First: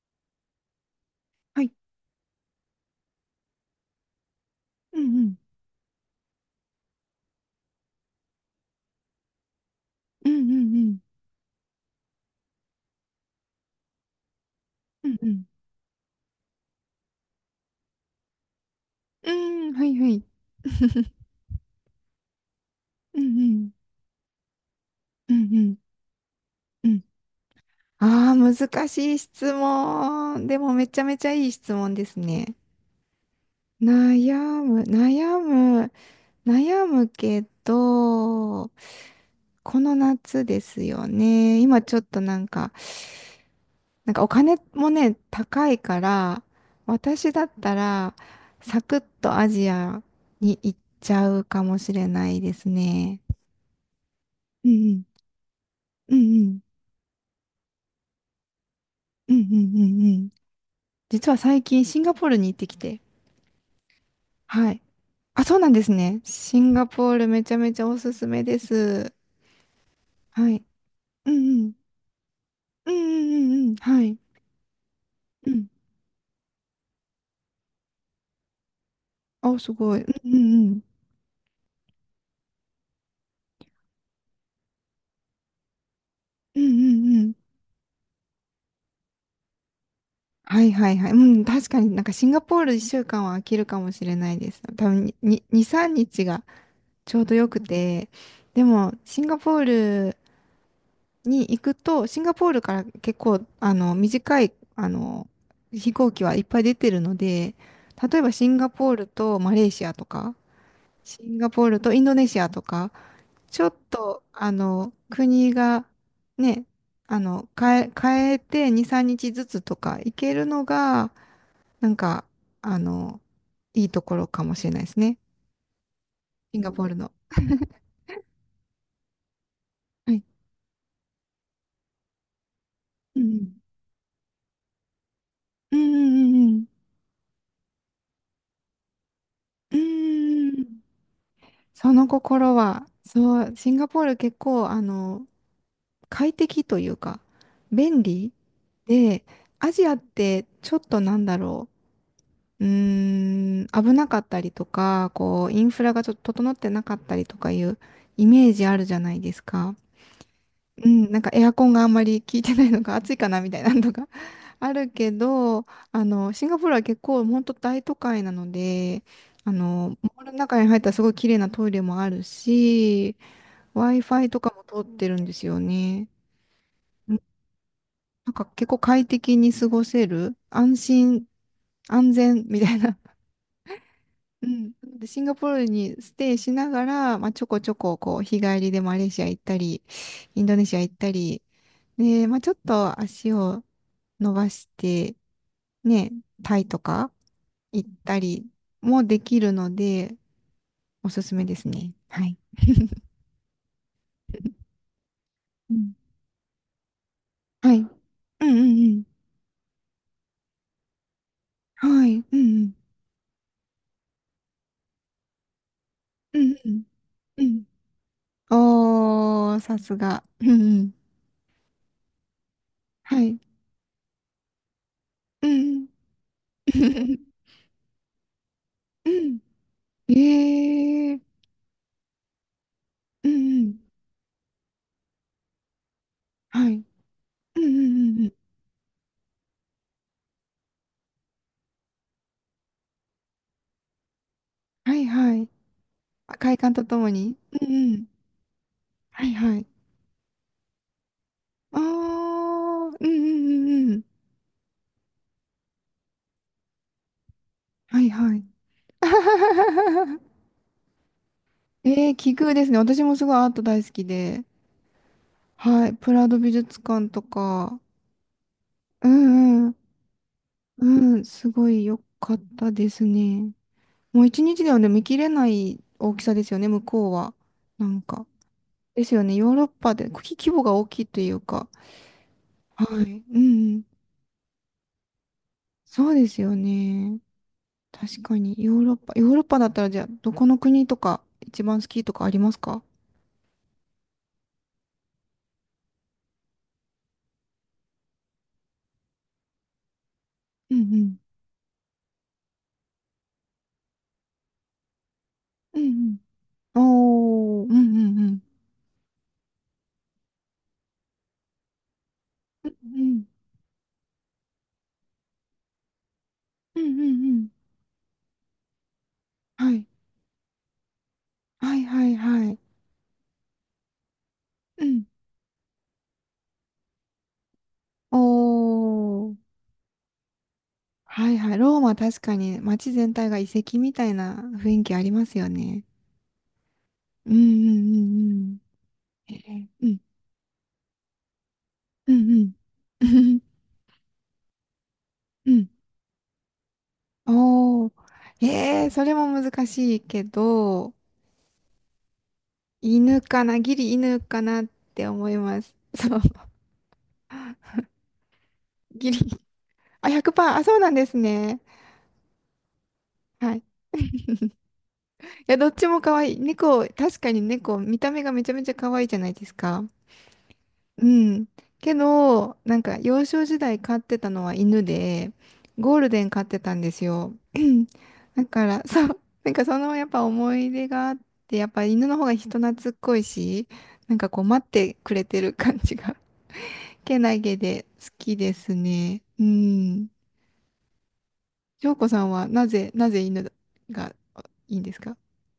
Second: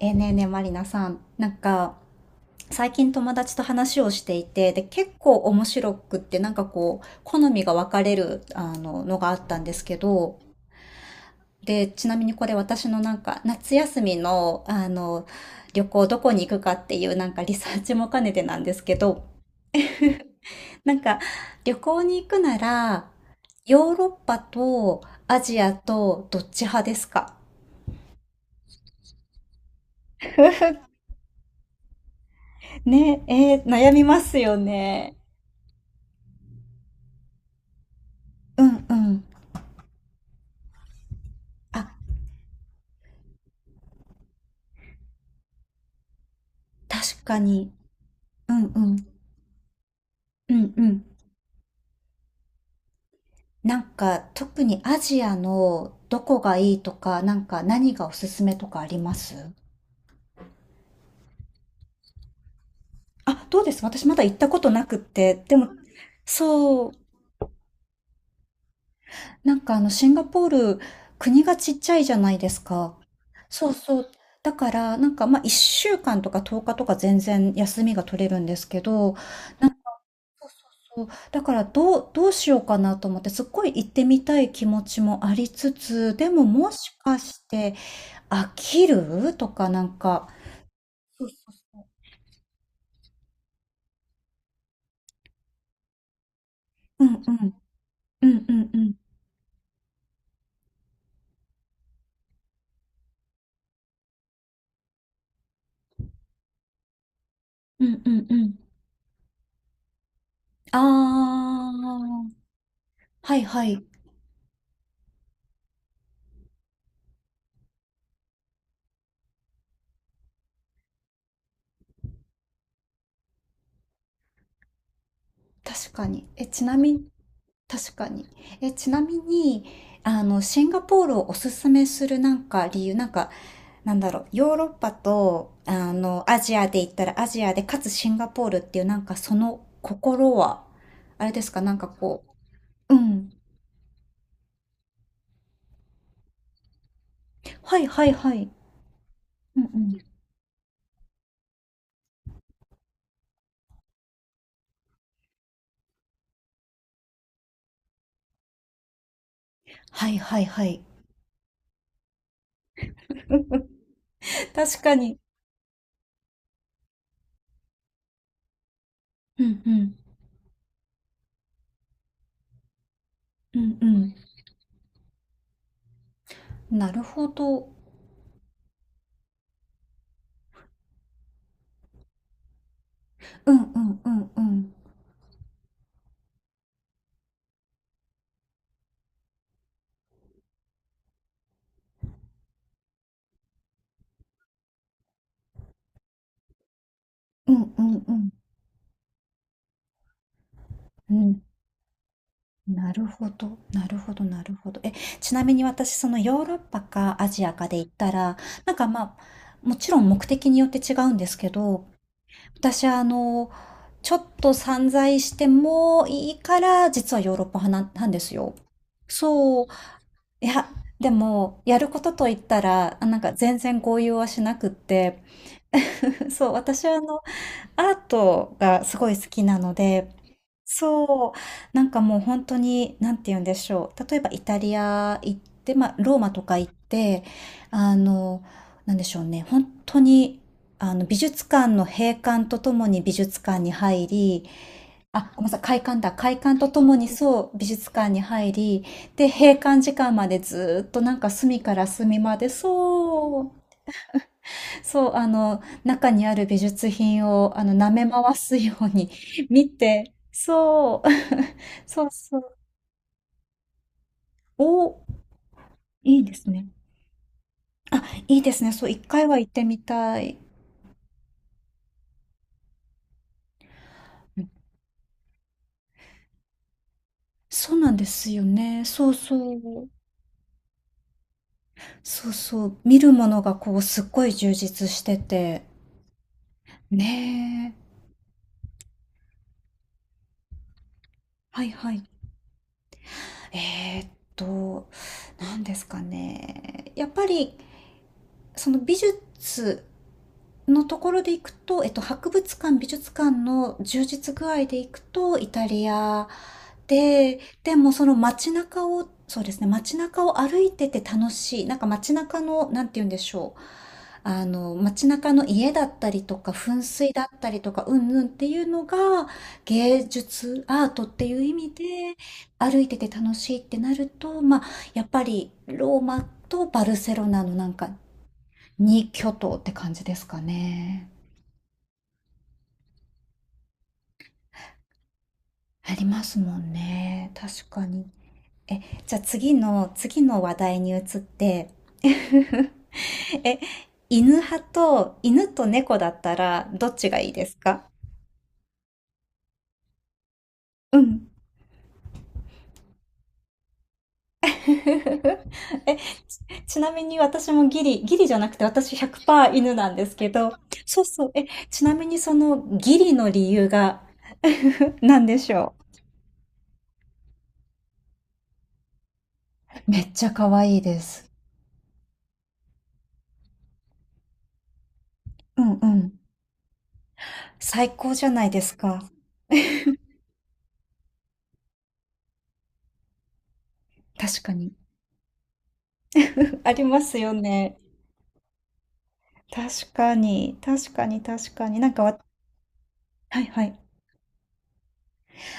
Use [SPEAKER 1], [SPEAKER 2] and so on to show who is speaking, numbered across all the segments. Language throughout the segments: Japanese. [SPEAKER 1] ねえねえ、まりなさん、なん
[SPEAKER 2] はい。
[SPEAKER 1] か最近友達と話をしていて、で
[SPEAKER 2] う
[SPEAKER 1] 結
[SPEAKER 2] んう
[SPEAKER 1] 構
[SPEAKER 2] ん。
[SPEAKER 1] 面白くって、なんかこう好みが分かれるのがあったんですけ
[SPEAKER 2] うん
[SPEAKER 1] ど、
[SPEAKER 2] うんうん。
[SPEAKER 1] でちなみに、これ私のなんか夏休みの
[SPEAKER 2] うんうん。
[SPEAKER 1] 旅行どこに行くかっていうなんかリサーチも兼ねてなんですけど、
[SPEAKER 2] うん、はいはい。
[SPEAKER 1] なんか旅行に行くなら、
[SPEAKER 2] うんうん。
[SPEAKER 1] ヨーロッパと
[SPEAKER 2] う
[SPEAKER 1] ア
[SPEAKER 2] ん
[SPEAKER 1] ジ
[SPEAKER 2] う
[SPEAKER 1] ア
[SPEAKER 2] ん。
[SPEAKER 1] とどっち派
[SPEAKER 2] う
[SPEAKER 1] で
[SPEAKER 2] ん。
[SPEAKER 1] すか？
[SPEAKER 2] ああ、難しい質問。でもめちゃめちゃいい質問ですね。
[SPEAKER 1] ねえ、悩みま
[SPEAKER 2] 悩
[SPEAKER 1] すよ
[SPEAKER 2] む、
[SPEAKER 1] ね。
[SPEAKER 2] 悩む、悩むけ
[SPEAKER 1] う
[SPEAKER 2] ど、
[SPEAKER 1] んうん。
[SPEAKER 2] この夏ですよね。今
[SPEAKER 1] あ、
[SPEAKER 2] ちょっとなんか、お金もね、高いから、
[SPEAKER 1] 確
[SPEAKER 2] 私
[SPEAKER 1] か
[SPEAKER 2] だっ
[SPEAKER 1] に。
[SPEAKER 2] たら、
[SPEAKER 1] うんう
[SPEAKER 2] サクッ
[SPEAKER 1] ん。
[SPEAKER 2] とアジア
[SPEAKER 1] う
[SPEAKER 2] に
[SPEAKER 1] ん
[SPEAKER 2] 行っ
[SPEAKER 1] うん。
[SPEAKER 2] ちゃうかもしれないですね。
[SPEAKER 1] なんか、特
[SPEAKER 2] うんう
[SPEAKER 1] にア
[SPEAKER 2] ん。
[SPEAKER 1] ジアの
[SPEAKER 2] うん
[SPEAKER 1] どこ
[SPEAKER 2] う
[SPEAKER 1] が
[SPEAKER 2] ん
[SPEAKER 1] いいとか、なんか何がおすすめとかありま
[SPEAKER 2] う
[SPEAKER 1] す？
[SPEAKER 2] んうんうんうん。実は最近シンガポールに行ってきて。
[SPEAKER 1] あ、どうです？私まだ行ったこと
[SPEAKER 2] はい。
[SPEAKER 1] なくって。
[SPEAKER 2] あ、
[SPEAKER 1] で
[SPEAKER 2] そう
[SPEAKER 1] も、
[SPEAKER 2] なんですね。シンガ
[SPEAKER 1] そう、
[SPEAKER 2] ポールめちゃめちゃおすすめです。
[SPEAKER 1] なんかシンガポ
[SPEAKER 2] はい。
[SPEAKER 1] ール、
[SPEAKER 2] うん
[SPEAKER 1] 国が
[SPEAKER 2] う
[SPEAKER 1] ち
[SPEAKER 2] ん。
[SPEAKER 1] っちゃいじゃないです
[SPEAKER 2] う
[SPEAKER 1] か。
[SPEAKER 2] んうんうん
[SPEAKER 1] そう
[SPEAKER 2] うん。
[SPEAKER 1] そ
[SPEAKER 2] は
[SPEAKER 1] う。
[SPEAKER 2] い。
[SPEAKER 1] だから、なんか、まあ、
[SPEAKER 2] うん。
[SPEAKER 1] 1週間とか10日とか全然休みが取れるんですけど、
[SPEAKER 2] あ、すごい。うんうんうん。
[SPEAKER 1] そう、だから、どうしようかなと思って、すっごい行ってみたい気持ちもありつつ、でも
[SPEAKER 2] うんう
[SPEAKER 1] もし
[SPEAKER 2] ん
[SPEAKER 1] か
[SPEAKER 2] うん。
[SPEAKER 1] して、飽きるとかなんか、
[SPEAKER 2] はいはいはい。う
[SPEAKER 1] う
[SPEAKER 2] ん、確かになんかシンガポール1週間は飽きるかもしれないです。多分に、2、3日が
[SPEAKER 1] うん
[SPEAKER 2] ち
[SPEAKER 1] う
[SPEAKER 2] ょうどよ
[SPEAKER 1] ん、
[SPEAKER 2] くて。
[SPEAKER 1] うんう
[SPEAKER 2] で
[SPEAKER 1] んう
[SPEAKER 2] も、
[SPEAKER 1] ん、
[SPEAKER 2] シンガポールに行くと、シンガポールから結構、短い、飛行機はいっぱい出てるので、
[SPEAKER 1] うんう
[SPEAKER 2] 例え
[SPEAKER 1] ん
[SPEAKER 2] ば
[SPEAKER 1] う
[SPEAKER 2] シ
[SPEAKER 1] ん。
[SPEAKER 2] ンガポールとマレーシアとか、シンガポー
[SPEAKER 1] あ
[SPEAKER 2] ルとインドネ
[SPEAKER 1] ー、
[SPEAKER 2] シアとか、
[SPEAKER 1] はい
[SPEAKER 2] ち
[SPEAKER 1] は
[SPEAKER 2] ょっ
[SPEAKER 1] い、
[SPEAKER 2] と、国が、ね、変えて2、3日ずつとか行けるのが、なんか、あの、いいところかもしれないですね。
[SPEAKER 1] 確かに。え、
[SPEAKER 2] シン
[SPEAKER 1] ち
[SPEAKER 2] ガ
[SPEAKER 1] な
[SPEAKER 2] ポー
[SPEAKER 1] み
[SPEAKER 2] ル
[SPEAKER 1] に、
[SPEAKER 2] の。
[SPEAKER 1] 確かに。え、ちなみに、
[SPEAKER 2] はい。
[SPEAKER 1] シンガポールをおすすめするなんか理由、なん
[SPEAKER 2] う
[SPEAKER 1] か、
[SPEAKER 2] ん
[SPEAKER 1] なんだろう、ヨーロッパと、
[SPEAKER 2] うん。う
[SPEAKER 1] ア
[SPEAKER 2] んう
[SPEAKER 1] ジ
[SPEAKER 2] ん
[SPEAKER 1] アで言ったらアジアで、かつシンガポールっていうなんかその
[SPEAKER 2] うんうん。う
[SPEAKER 1] 心
[SPEAKER 2] んうんう
[SPEAKER 1] は、
[SPEAKER 2] ん。
[SPEAKER 1] あれですか、なんか
[SPEAKER 2] その
[SPEAKER 1] こ
[SPEAKER 2] 心は、
[SPEAKER 1] う、うん。
[SPEAKER 2] そう、シンガポール結構、快適というか、
[SPEAKER 1] はい
[SPEAKER 2] 便
[SPEAKER 1] はい
[SPEAKER 2] 利
[SPEAKER 1] はい。
[SPEAKER 2] で、
[SPEAKER 1] うんう
[SPEAKER 2] アジアっ
[SPEAKER 1] ん。
[SPEAKER 2] てちょっとなんだろう、うーん、危なかったりとか、こう、インフラがちょっと整ってなかったりとかいうイメージあるじゃないですか。
[SPEAKER 1] はいはいはい
[SPEAKER 2] うん、なんかエアコンがあんまり効いてないのか暑いかなみたいなのとか あ
[SPEAKER 1] 確
[SPEAKER 2] る
[SPEAKER 1] か
[SPEAKER 2] け
[SPEAKER 1] に。
[SPEAKER 2] ど、シンガポールは結構本当大都会なので、
[SPEAKER 1] うんうん。
[SPEAKER 2] モールの中に入ったらすごい綺麗なトイレもあるし、
[SPEAKER 1] うんう
[SPEAKER 2] Wi-Fi とかも通ってるんですよね。
[SPEAKER 1] ん。なる
[SPEAKER 2] うん。
[SPEAKER 1] ほど。
[SPEAKER 2] なんか結構快適に過ごせる、安心、安全みたいな。
[SPEAKER 1] うんうんうんう
[SPEAKER 2] う
[SPEAKER 1] ん。
[SPEAKER 2] ん。で、シンガポールにステイしながら、まあ、ちょこちょこ、こう、日帰りでマレーシア行ったり、インドネシア行ったり、で、まあ、ちょっと足を伸ばして、ね、タイとか
[SPEAKER 1] うんう
[SPEAKER 2] 行っ
[SPEAKER 1] んう
[SPEAKER 2] た
[SPEAKER 1] ん。
[SPEAKER 2] りもできるので、お
[SPEAKER 1] う
[SPEAKER 2] すす
[SPEAKER 1] ん。
[SPEAKER 2] めですね。はい。
[SPEAKER 1] な るほど。なるほどなるほど。え、ちなみに
[SPEAKER 2] う
[SPEAKER 1] 私、
[SPEAKER 2] ん。
[SPEAKER 1] そのヨーロッパかアジアか
[SPEAKER 2] は
[SPEAKER 1] で
[SPEAKER 2] い。う
[SPEAKER 1] 言っ
[SPEAKER 2] ん
[SPEAKER 1] たら、
[SPEAKER 2] う
[SPEAKER 1] なんか
[SPEAKER 2] ん
[SPEAKER 1] まあ、もちろん目的によって違うんですけど、
[SPEAKER 2] うん。はい。うんうん。
[SPEAKER 1] 私ちょっと散財してもい
[SPEAKER 2] う
[SPEAKER 1] い
[SPEAKER 2] ん
[SPEAKER 1] か
[SPEAKER 2] うん。
[SPEAKER 1] ら、実はヨー
[SPEAKER 2] う
[SPEAKER 1] ロッパ
[SPEAKER 2] ん。
[SPEAKER 1] 派なんですよ。
[SPEAKER 2] おー、
[SPEAKER 1] そう。
[SPEAKER 2] さすが。う
[SPEAKER 1] い
[SPEAKER 2] ん
[SPEAKER 1] や、
[SPEAKER 2] うん。
[SPEAKER 1] でも、やることといったら、あなん
[SPEAKER 2] は
[SPEAKER 1] か
[SPEAKER 2] い。
[SPEAKER 1] 全然合意はしなくって、
[SPEAKER 2] うん
[SPEAKER 1] そう、
[SPEAKER 2] うん。
[SPEAKER 1] 私はアートがす
[SPEAKER 2] う
[SPEAKER 1] ごい好
[SPEAKER 2] ん
[SPEAKER 1] きなので、
[SPEAKER 2] うん。えー。
[SPEAKER 1] そう、なんかもう本当に、なんて
[SPEAKER 2] うん
[SPEAKER 1] 言うんで
[SPEAKER 2] う
[SPEAKER 1] し
[SPEAKER 2] ん。
[SPEAKER 1] ょう。例えばイタリア行って、まあ、ローマとか行
[SPEAKER 2] は
[SPEAKER 1] っ
[SPEAKER 2] い。
[SPEAKER 1] て、
[SPEAKER 2] うんう
[SPEAKER 1] あ
[SPEAKER 2] んうんうん。
[SPEAKER 1] の、なんでしょうね。本当に、美術館の閉館とともに美術館に入り、
[SPEAKER 2] はい
[SPEAKER 1] あ、
[SPEAKER 2] は
[SPEAKER 1] ごめ
[SPEAKER 2] い。
[SPEAKER 1] んなさい、開館だ。
[SPEAKER 2] あ
[SPEAKER 1] 開
[SPEAKER 2] 快
[SPEAKER 1] 館と
[SPEAKER 2] 感
[SPEAKER 1] と
[SPEAKER 2] と
[SPEAKER 1] も
[SPEAKER 2] と
[SPEAKER 1] に
[SPEAKER 2] もに。
[SPEAKER 1] そう、
[SPEAKER 2] う
[SPEAKER 1] 美
[SPEAKER 2] ん
[SPEAKER 1] 術
[SPEAKER 2] うん。
[SPEAKER 1] 館に入り、
[SPEAKER 2] は
[SPEAKER 1] で、
[SPEAKER 2] い
[SPEAKER 1] 閉
[SPEAKER 2] はい。
[SPEAKER 1] 館時間までずーっとなんか隅か
[SPEAKER 2] あ
[SPEAKER 1] ら隅まで、
[SPEAKER 2] ー。うんうん
[SPEAKER 1] そう、
[SPEAKER 2] うんうん。
[SPEAKER 1] そう、中にある美術品を、舐
[SPEAKER 2] は
[SPEAKER 1] め
[SPEAKER 2] い
[SPEAKER 1] 回
[SPEAKER 2] はい。
[SPEAKER 1] すように 見て、そう、そう
[SPEAKER 2] えー、奇
[SPEAKER 1] そ
[SPEAKER 2] 遇
[SPEAKER 1] う。
[SPEAKER 2] ですね。私もすごいアート大好きで。
[SPEAKER 1] お、
[SPEAKER 2] はい。プ
[SPEAKER 1] いい
[SPEAKER 2] ラ
[SPEAKER 1] で
[SPEAKER 2] ド
[SPEAKER 1] す
[SPEAKER 2] 美
[SPEAKER 1] ね。
[SPEAKER 2] 術館とか。
[SPEAKER 1] あ、いいですね。そう、一
[SPEAKER 2] う
[SPEAKER 1] 回は行って
[SPEAKER 2] んうん。
[SPEAKER 1] みたい。
[SPEAKER 2] うん。すごい良かったですね。もう
[SPEAKER 1] う
[SPEAKER 2] 一
[SPEAKER 1] ん、
[SPEAKER 2] 日ではね、見切れない大きさですよね、向こうは。
[SPEAKER 1] そう
[SPEAKER 2] な
[SPEAKER 1] なん
[SPEAKER 2] ん
[SPEAKER 1] で
[SPEAKER 2] か。
[SPEAKER 1] すよね。
[SPEAKER 2] で
[SPEAKER 1] そう
[SPEAKER 2] すよね、ヨー
[SPEAKER 1] そ
[SPEAKER 2] ロッ
[SPEAKER 1] う。
[SPEAKER 2] パで国規模が大きいというか。
[SPEAKER 1] そうそう。
[SPEAKER 2] は
[SPEAKER 1] 見る
[SPEAKER 2] い。
[SPEAKER 1] も
[SPEAKER 2] う
[SPEAKER 1] のがこう、
[SPEAKER 2] ん。
[SPEAKER 1] すっごい充実してて。
[SPEAKER 2] そうですよね。
[SPEAKER 1] ねえ。
[SPEAKER 2] 確かに、ヨーロッパ。ヨーロッパだったら、じゃあ、どこの国とか、一
[SPEAKER 1] はい
[SPEAKER 2] 番好
[SPEAKER 1] は
[SPEAKER 2] き
[SPEAKER 1] い。
[SPEAKER 2] とかありますか？
[SPEAKER 1] えーっと、何ですかね。やっぱり、その美術、
[SPEAKER 2] う
[SPEAKER 1] の
[SPEAKER 2] んう
[SPEAKER 1] とこ
[SPEAKER 2] ん。
[SPEAKER 1] ろでいくと、博物館、美術館の充実具合でいくと、イタ
[SPEAKER 2] う
[SPEAKER 1] リ
[SPEAKER 2] ん
[SPEAKER 1] ア
[SPEAKER 2] うん。
[SPEAKER 1] で、
[SPEAKER 2] おー。う
[SPEAKER 1] でも
[SPEAKER 2] んう
[SPEAKER 1] その
[SPEAKER 2] んうん。
[SPEAKER 1] 街中を、そうですね、街中を歩いてて楽しい。なんか街中
[SPEAKER 2] う
[SPEAKER 1] の、
[SPEAKER 2] ん
[SPEAKER 1] なんて言
[SPEAKER 2] う
[SPEAKER 1] うんで
[SPEAKER 2] ん。
[SPEAKER 1] しょう。街中の家だったりとか、
[SPEAKER 2] う
[SPEAKER 1] 噴
[SPEAKER 2] んうん
[SPEAKER 1] 水だ
[SPEAKER 2] う
[SPEAKER 1] っ
[SPEAKER 2] ん。
[SPEAKER 1] たりとか、うんうんっていうのが、
[SPEAKER 2] はい。
[SPEAKER 1] 芸術、アートっていう意味
[SPEAKER 2] は
[SPEAKER 1] で、
[SPEAKER 2] いはいはい。
[SPEAKER 1] 歩いてて楽しいってなると、まあ、
[SPEAKER 2] うん。
[SPEAKER 1] やっぱりローマとバルセロナのなんか、
[SPEAKER 2] お
[SPEAKER 1] 二巨
[SPEAKER 2] ー。
[SPEAKER 1] 頭って感じですかね。
[SPEAKER 2] はいはい。ローマ確かに街全体が遺跡みたいな雰囲気ありますよね。
[SPEAKER 1] ありますもんね。
[SPEAKER 2] うんう
[SPEAKER 1] 確かに。
[SPEAKER 2] ん
[SPEAKER 1] え、じゃあ
[SPEAKER 2] うんうん。え
[SPEAKER 1] 次
[SPEAKER 2] ー、う
[SPEAKER 1] の
[SPEAKER 2] ん。
[SPEAKER 1] 次の話題に移って、
[SPEAKER 2] うんうん。
[SPEAKER 1] え、犬
[SPEAKER 2] う
[SPEAKER 1] と
[SPEAKER 2] ん。
[SPEAKER 1] 猫だったらどっちがいいですか？
[SPEAKER 2] おー。それも難しいけど、
[SPEAKER 1] うん。
[SPEAKER 2] 犬かな、ギリ犬かなって思います。
[SPEAKER 1] え、
[SPEAKER 2] そう、
[SPEAKER 1] ちなみに私もギリじゃなくて私
[SPEAKER 2] ギリ。
[SPEAKER 1] 100%犬なんで
[SPEAKER 2] あ、
[SPEAKER 1] すけど、
[SPEAKER 2] 100%、あ、そうなん
[SPEAKER 1] そう
[SPEAKER 2] です
[SPEAKER 1] そう、え、
[SPEAKER 2] ね。
[SPEAKER 1] ちなみにそのギリの理
[SPEAKER 2] はい。い
[SPEAKER 1] 由が 何でし
[SPEAKER 2] や、どっ
[SPEAKER 1] ょ
[SPEAKER 2] ちも可愛い。猫、確かに猫、見た目がめちゃめちゃ可愛いじゃないですか。
[SPEAKER 1] う？めっちゃ可愛いで
[SPEAKER 2] う
[SPEAKER 1] す。
[SPEAKER 2] ん。けど、なんか幼少時代飼ってたのは犬で、
[SPEAKER 1] うんう
[SPEAKER 2] ゴール
[SPEAKER 1] ん。
[SPEAKER 2] デン飼ってたんですよ。
[SPEAKER 1] 最高じゃ な
[SPEAKER 2] だ
[SPEAKER 1] いで
[SPEAKER 2] か
[SPEAKER 1] す
[SPEAKER 2] ら、そ
[SPEAKER 1] か。
[SPEAKER 2] う、なんかそのやっぱ思い出があって、やっぱ犬の方が人懐っこいし、なんか
[SPEAKER 1] 確
[SPEAKER 2] こう
[SPEAKER 1] か
[SPEAKER 2] 待っ
[SPEAKER 1] に。
[SPEAKER 2] てくれてる感じが、
[SPEAKER 1] あります
[SPEAKER 2] け
[SPEAKER 1] よ
[SPEAKER 2] なげ
[SPEAKER 1] ね。
[SPEAKER 2] で好きですね。う
[SPEAKER 1] 確
[SPEAKER 2] ん。
[SPEAKER 1] かに、確かに、確かに。なん
[SPEAKER 2] 翔
[SPEAKER 1] か
[SPEAKER 2] 子
[SPEAKER 1] わ、
[SPEAKER 2] さんはなぜ、
[SPEAKER 1] はい
[SPEAKER 2] 犬
[SPEAKER 1] はい。
[SPEAKER 2] がいいんですか？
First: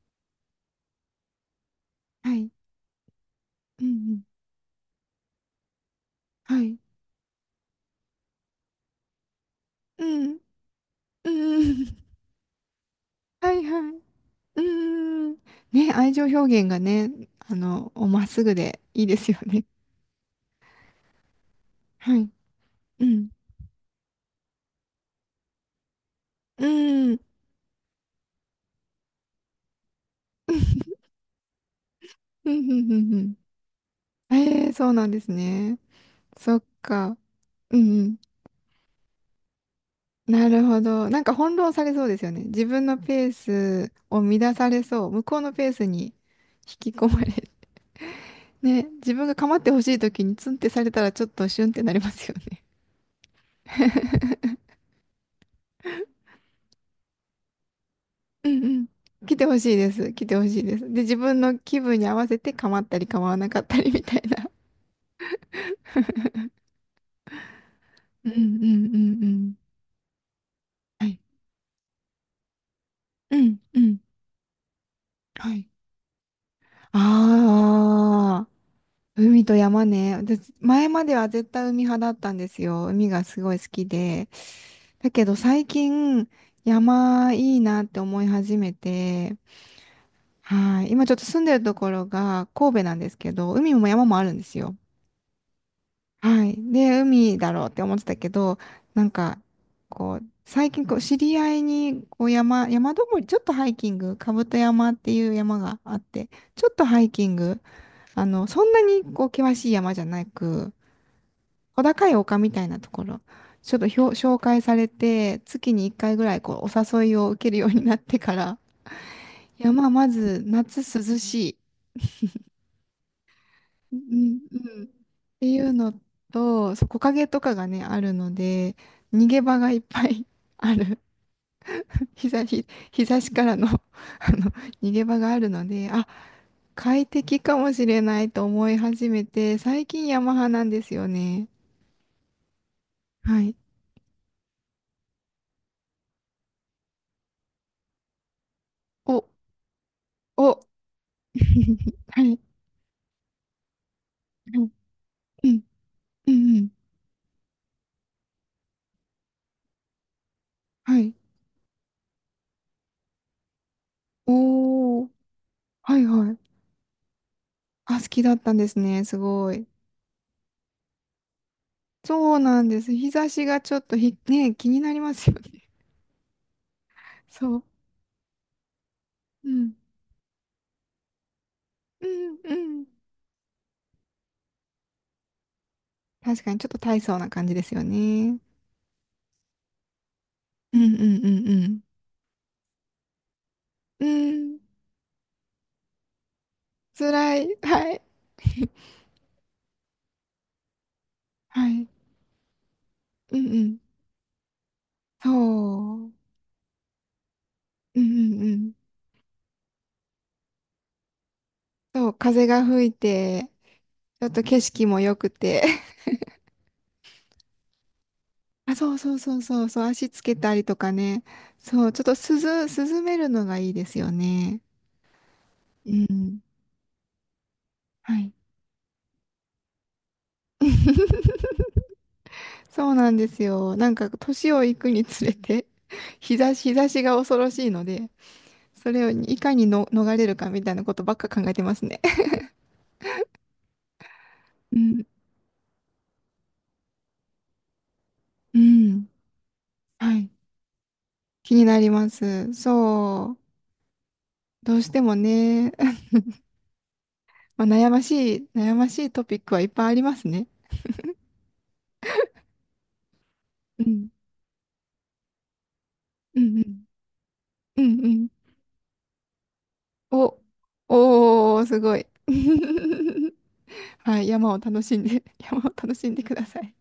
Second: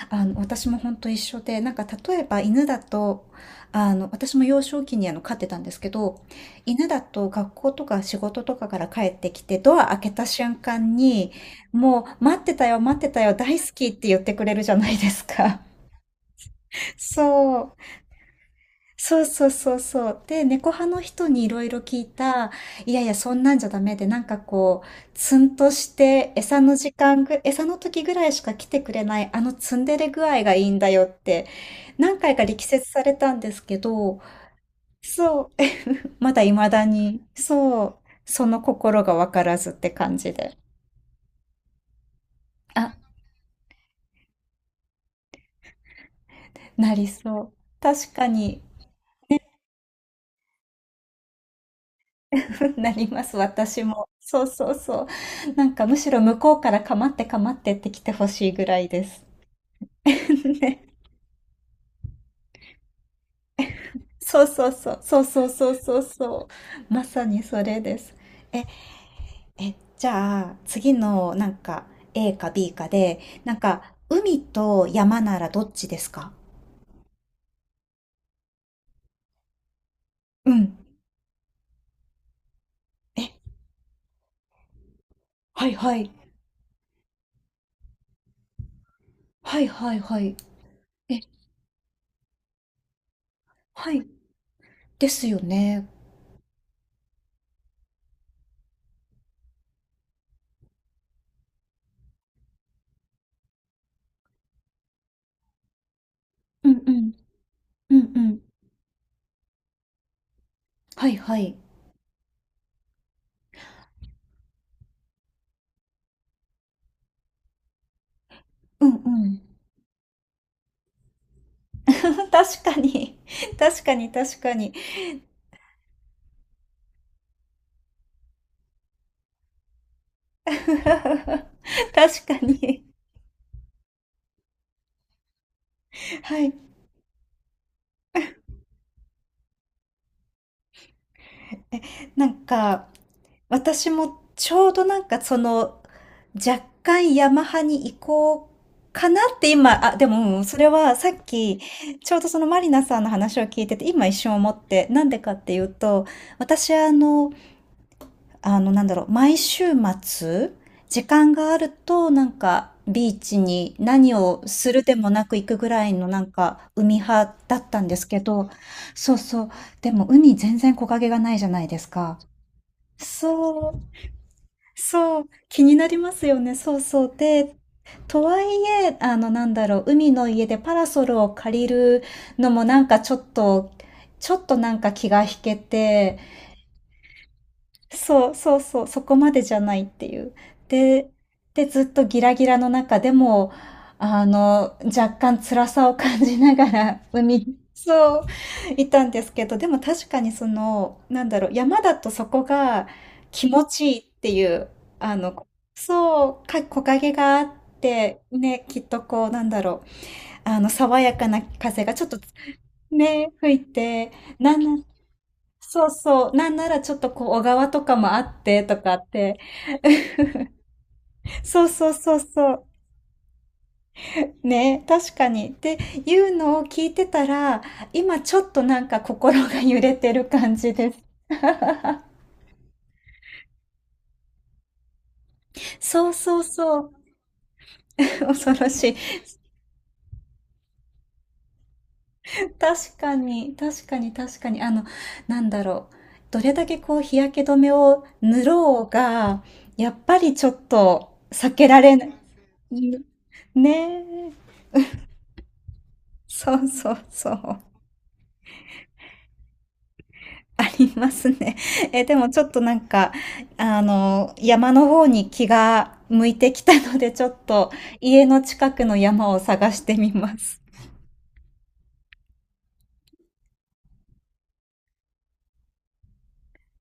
[SPEAKER 1] 私も本当一緒で、なんか例え
[SPEAKER 2] は
[SPEAKER 1] ば
[SPEAKER 2] い。
[SPEAKER 1] 犬だと、
[SPEAKER 2] うんうん。
[SPEAKER 1] 私も幼少期に飼ってたんですけど、
[SPEAKER 2] はい。
[SPEAKER 1] 犬だと学校とか仕事とかから帰ってきて、ドア開
[SPEAKER 2] う
[SPEAKER 1] けた
[SPEAKER 2] ん。
[SPEAKER 1] 瞬間に、
[SPEAKER 2] うん。
[SPEAKER 1] もう待ってたよ、待ってたよ、
[SPEAKER 2] は
[SPEAKER 1] 大
[SPEAKER 2] い
[SPEAKER 1] 好
[SPEAKER 2] は
[SPEAKER 1] きっ
[SPEAKER 2] い。
[SPEAKER 1] て言ってくれ
[SPEAKER 2] う
[SPEAKER 1] るじゃないです
[SPEAKER 2] ーん。
[SPEAKER 1] か。
[SPEAKER 2] ね、愛情表現が ね、
[SPEAKER 1] そう。
[SPEAKER 2] おまっすぐでいいで
[SPEAKER 1] そう
[SPEAKER 2] すよ
[SPEAKER 1] そう
[SPEAKER 2] ね。
[SPEAKER 1] そうそう。で、猫派の人にいろいろ聞い
[SPEAKER 2] はい。
[SPEAKER 1] た、いや
[SPEAKER 2] う
[SPEAKER 1] いや、
[SPEAKER 2] ん。
[SPEAKER 1] そんなんじゃダメで、なんかこう、ツンとして、
[SPEAKER 2] うん。うん。
[SPEAKER 1] 餌の時ぐらいしか来てくれない、あのツンデレ具合がいいんだよって、何回か
[SPEAKER 2] うん
[SPEAKER 1] 力
[SPEAKER 2] う
[SPEAKER 1] 説され
[SPEAKER 2] んう
[SPEAKER 1] た
[SPEAKER 2] ん。
[SPEAKER 1] んですけど、
[SPEAKER 2] ええ、そうなんです
[SPEAKER 1] そう、
[SPEAKER 2] ね。
[SPEAKER 1] まだ
[SPEAKER 2] そっ
[SPEAKER 1] 未だ
[SPEAKER 2] か。
[SPEAKER 1] に、
[SPEAKER 2] う
[SPEAKER 1] そ
[SPEAKER 2] ん
[SPEAKER 1] う、
[SPEAKER 2] うん。
[SPEAKER 1] その心がわからずって感じ
[SPEAKER 2] な
[SPEAKER 1] で。
[SPEAKER 2] るほど。なんか翻弄されそうですよね。自分
[SPEAKER 1] あ、
[SPEAKER 2] のペースを乱されそう。向こうのペースに引き
[SPEAKER 1] なり
[SPEAKER 2] 込まれ。
[SPEAKER 1] そう。確かに、
[SPEAKER 2] ね、自分が構ってほしい時にツンってされたらちょっとシュンってなりますよね？
[SPEAKER 1] なります、私も。そうそうそう。なんかむしろ向こうからかまってかまってって来てほし
[SPEAKER 2] う
[SPEAKER 1] い
[SPEAKER 2] ん
[SPEAKER 1] ぐ
[SPEAKER 2] う
[SPEAKER 1] ら
[SPEAKER 2] ん。
[SPEAKER 1] いです。
[SPEAKER 2] 来てほしいです。来てほし いです。
[SPEAKER 1] ね。
[SPEAKER 2] で、自分の気分に合わせて構ったり構わなかったりみたい
[SPEAKER 1] そう
[SPEAKER 2] な。
[SPEAKER 1] そうそう。そうそうそうそうそう。まさにそれです。
[SPEAKER 2] うんう
[SPEAKER 1] え、
[SPEAKER 2] んうんうん。
[SPEAKER 1] え、じゃあ次
[SPEAKER 2] はい。
[SPEAKER 1] のなんか A か B かで、
[SPEAKER 2] う
[SPEAKER 1] なん
[SPEAKER 2] んう
[SPEAKER 1] か
[SPEAKER 2] ん。
[SPEAKER 1] 海と山なら
[SPEAKER 2] は
[SPEAKER 1] ど
[SPEAKER 2] い。
[SPEAKER 1] っちですか？
[SPEAKER 2] ああ、海と山ね。
[SPEAKER 1] う
[SPEAKER 2] 私
[SPEAKER 1] ん。
[SPEAKER 2] 前までは絶対海派だったんですよ。海
[SPEAKER 1] え、
[SPEAKER 2] がすごい好きで。だけど最
[SPEAKER 1] はいはい。
[SPEAKER 2] 近、山いいなって思い始めて、
[SPEAKER 1] はいはいはい。
[SPEAKER 2] はい。今ちょっ
[SPEAKER 1] え、
[SPEAKER 2] と住んでるところが神戸なんですけど、海も
[SPEAKER 1] はい。
[SPEAKER 2] 山もあるんですよ。
[SPEAKER 1] ですよね。
[SPEAKER 2] はい。で、海だろうって思ってたけど、なんか、こう、最近こう、知り合いに、こう、山登り、ちょっとハイキング、兜山っていう山があって、ち
[SPEAKER 1] う
[SPEAKER 2] ょっ
[SPEAKER 1] ん
[SPEAKER 2] と
[SPEAKER 1] う
[SPEAKER 2] ハ
[SPEAKER 1] ん。
[SPEAKER 2] イキング、
[SPEAKER 1] うんうん。
[SPEAKER 2] そんなに、こう、険しい山じゃなく、
[SPEAKER 1] はいはい。
[SPEAKER 2] 小高い丘みたいなところ、ちょっと紹介されて、月に1回ぐらい、こう、お誘いを受けるようになってから、
[SPEAKER 1] うんうん。
[SPEAKER 2] 山、まず、夏涼しい。
[SPEAKER 1] 確かに。確か
[SPEAKER 2] う
[SPEAKER 1] に、確
[SPEAKER 2] ん
[SPEAKER 1] かに。
[SPEAKER 2] うんっていうのと、そう木陰とかがね、あるので、逃げ場がいっぱい ある。
[SPEAKER 1] 確
[SPEAKER 2] 日
[SPEAKER 1] か
[SPEAKER 2] 差し、
[SPEAKER 1] に。
[SPEAKER 2] からの あの、逃げ場があるので、あ、
[SPEAKER 1] はい。
[SPEAKER 2] 快適かもしれないと思い始めて、最近ヤマハなんですよね。
[SPEAKER 1] なんか、
[SPEAKER 2] はい。
[SPEAKER 1] 私もちょうどなんかその、若干ヤマハに移行かな
[SPEAKER 2] お、
[SPEAKER 1] って今、あ、でも、うん、
[SPEAKER 2] お、
[SPEAKER 1] そ
[SPEAKER 2] は
[SPEAKER 1] れはさっ
[SPEAKER 2] い、
[SPEAKER 1] き、ちょう
[SPEAKER 2] は
[SPEAKER 1] どそ
[SPEAKER 2] い。
[SPEAKER 1] のマリナさんの話を聞いてて、今一瞬思
[SPEAKER 2] う
[SPEAKER 1] っ
[SPEAKER 2] ん、
[SPEAKER 1] て、なんでかっ
[SPEAKER 2] う
[SPEAKER 1] てい
[SPEAKER 2] ん、
[SPEAKER 1] うと、
[SPEAKER 2] うん、
[SPEAKER 1] 私なんだろう、毎週末、
[SPEAKER 2] は
[SPEAKER 1] 時
[SPEAKER 2] い。
[SPEAKER 1] 間があると、なんか、ビーチに何をするで
[SPEAKER 2] お
[SPEAKER 1] も
[SPEAKER 2] ー、
[SPEAKER 1] なく行くぐらい
[SPEAKER 2] はい、
[SPEAKER 1] の、なん
[SPEAKER 2] はい。
[SPEAKER 1] か、海派だったんで
[SPEAKER 2] あ、
[SPEAKER 1] す
[SPEAKER 2] 好
[SPEAKER 1] け
[SPEAKER 2] きだっ
[SPEAKER 1] ど、
[SPEAKER 2] たんですね。
[SPEAKER 1] そう
[SPEAKER 2] す
[SPEAKER 1] そう、
[SPEAKER 2] ごい。
[SPEAKER 1] でも海全然木陰がないじゃないですか。
[SPEAKER 2] そうなんです。日差しが
[SPEAKER 1] そ
[SPEAKER 2] ちょ
[SPEAKER 1] う、
[SPEAKER 2] っとね、気になりま
[SPEAKER 1] そう、
[SPEAKER 2] すよ
[SPEAKER 1] 気
[SPEAKER 2] ね。
[SPEAKER 1] になりますよね、そうそう。で、
[SPEAKER 2] そう。
[SPEAKER 1] とはいえ、な
[SPEAKER 2] う
[SPEAKER 1] んだ
[SPEAKER 2] ん。
[SPEAKER 1] ろう、海の家でパラソルを借りる
[SPEAKER 2] うん
[SPEAKER 1] の
[SPEAKER 2] う
[SPEAKER 1] もなん
[SPEAKER 2] ん。
[SPEAKER 1] かちょっと、ちょっとなんか気が引けて、
[SPEAKER 2] 確かにちょっと大層な感じですよ
[SPEAKER 1] そう
[SPEAKER 2] ね。
[SPEAKER 1] そうそう、そこまでじゃないっていう。
[SPEAKER 2] うんう
[SPEAKER 1] で、
[SPEAKER 2] んうん
[SPEAKER 1] ずっとギラギラの中でも、
[SPEAKER 2] うん。うん。
[SPEAKER 1] 若干辛さを感じながら
[SPEAKER 2] 辛
[SPEAKER 1] 海に、
[SPEAKER 2] い。はい。
[SPEAKER 1] そう、いたんですけど、でも確かにその、なんだろう、
[SPEAKER 2] は
[SPEAKER 1] 山
[SPEAKER 2] い。
[SPEAKER 1] だとそこが
[SPEAKER 2] うん
[SPEAKER 1] 気持
[SPEAKER 2] うん。
[SPEAKER 1] ちいいっていう、あの、
[SPEAKER 2] そう。
[SPEAKER 1] そう、木陰があっ
[SPEAKER 2] うん
[SPEAKER 1] て、
[SPEAKER 2] うんう
[SPEAKER 1] ね、
[SPEAKER 2] ん。
[SPEAKER 1] きっとこう、なんだろう、爽やかな風がちょっ
[SPEAKER 2] そう、
[SPEAKER 1] と
[SPEAKER 2] 風が吹い
[SPEAKER 1] ね、
[SPEAKER 2] て、
[SPEAKER 1] 吹いて、
[SPEAKER 2] ちょっと
[SPEAKER 1] な
[SPEAKER 2] 景
[SPEAKER 1] んな
[SPEAKER 2] 色も良くて。
[SPEAKER 1] そう そう。なんならちょっとこう、小川とかもあって
[SPEAKER 2] あ、
[SPEAKER 1] とか
[SPEAKER 2] そう
[SPEAKER 1] っ
[SPEAKER 2] そうそ
[SPEAKER 1] て。
[SPEAKER 2] うそうそう、足 つけたりとかね。
[SPEAKER 1] そう
[SPEAKER 2] そ
[SPEAKER 1] そ
[SPEAKER 2] う、
[SPEAKER 1] う
[SPEAKER 2] ちょっと
[SPEAKER 1] そうそう。
[SPEAKER 2] 涼めるのがいいですよね。
[SPEAKER 1] ね、確かに。って
[SPEAKER 2] う
[SPEAKER 1] いう
[SPEAKER 2] ん。
[SPEAKER 1] のを聞いてたら、今
[SPEAKER 2] はい。
[SPEAKER 1] ちょっとなんか心が揺れてる感じです。
[SPEAKER 2] そうなんですよ。なんか年をいくにつれて
[SPEAKER 1] そう
[SPEAKER 2] 日
[SPEAKER 1] そう
[SPEAKER 2] 差し、
[SPEAKER 1] そう。
[SPEAKER 2] が恐ろしいので、
[SPEAKER 1] 恐ろし
[SPEAKER 2] そ
[SPEAKER 1] い。
[SPEAKER 2] れをいかにの逃れるかみたいなことばっか考えてますね。
[SPEAKER 1] 確かに、確かに、確かに。
[SPEAKER 2] うん、
[SPEAKER 1] なんだろう。どれだけこう、日焼け止めを塗
[SPEAKER 2] う
[SPEAKER 1] ろう
[SPEAKER 2] ん、
[SPEAKER 1] が、やっぱ
[SPEAKER 2] はい、
[SPEAKER 1] りちょっと避
[SPEAKER 2] 気に
[SPEAKER 1] け
[SPEAKER 2] な
[SPEAKER 1] ら
[SPEAKER 2] り
[SPEAKER 1] れな
[SPEAKER 2] ま
[SPEAKER 1] い。
[SPEAKER 2] す。
[SPEAKER 1] うん、
[SPEAKER 2] そ
[SPEAKER 1] ねえ。
[SPEAKER 2] う、どうしてもね、
[SPEAKER 1] そうそうそう。
[SPEAKER 2] まあ、悩ましい、悩ましいトピックはいっぱいありますね。
[SPEAKER 1] ありますね。え、でもちょっとなんか、
[SPEAKER 2] うん、
[SPEAKER 1] 山の方に気が向い
[SPEAKER 2] う
[SPEAKER 1] て
[SPEAKER 2] ん、
[SPEAKER 1] き
[SPEAKER 2] う
[SPEAKER 1] た
[SPEAKER 2] ん、
[SPEAKER 1] ので、ちょっと
[SPEAKER 2] うん、う
[SPEAKER 1] 家
[SPEAKER 2] ん。
[SPEAKER 1] の近くの山を探してみま
[SPEAKER 2] お、
[SPEAKER 1] す。
[SPEAKER 2] おー、すごい。はい、山を楽しんでください。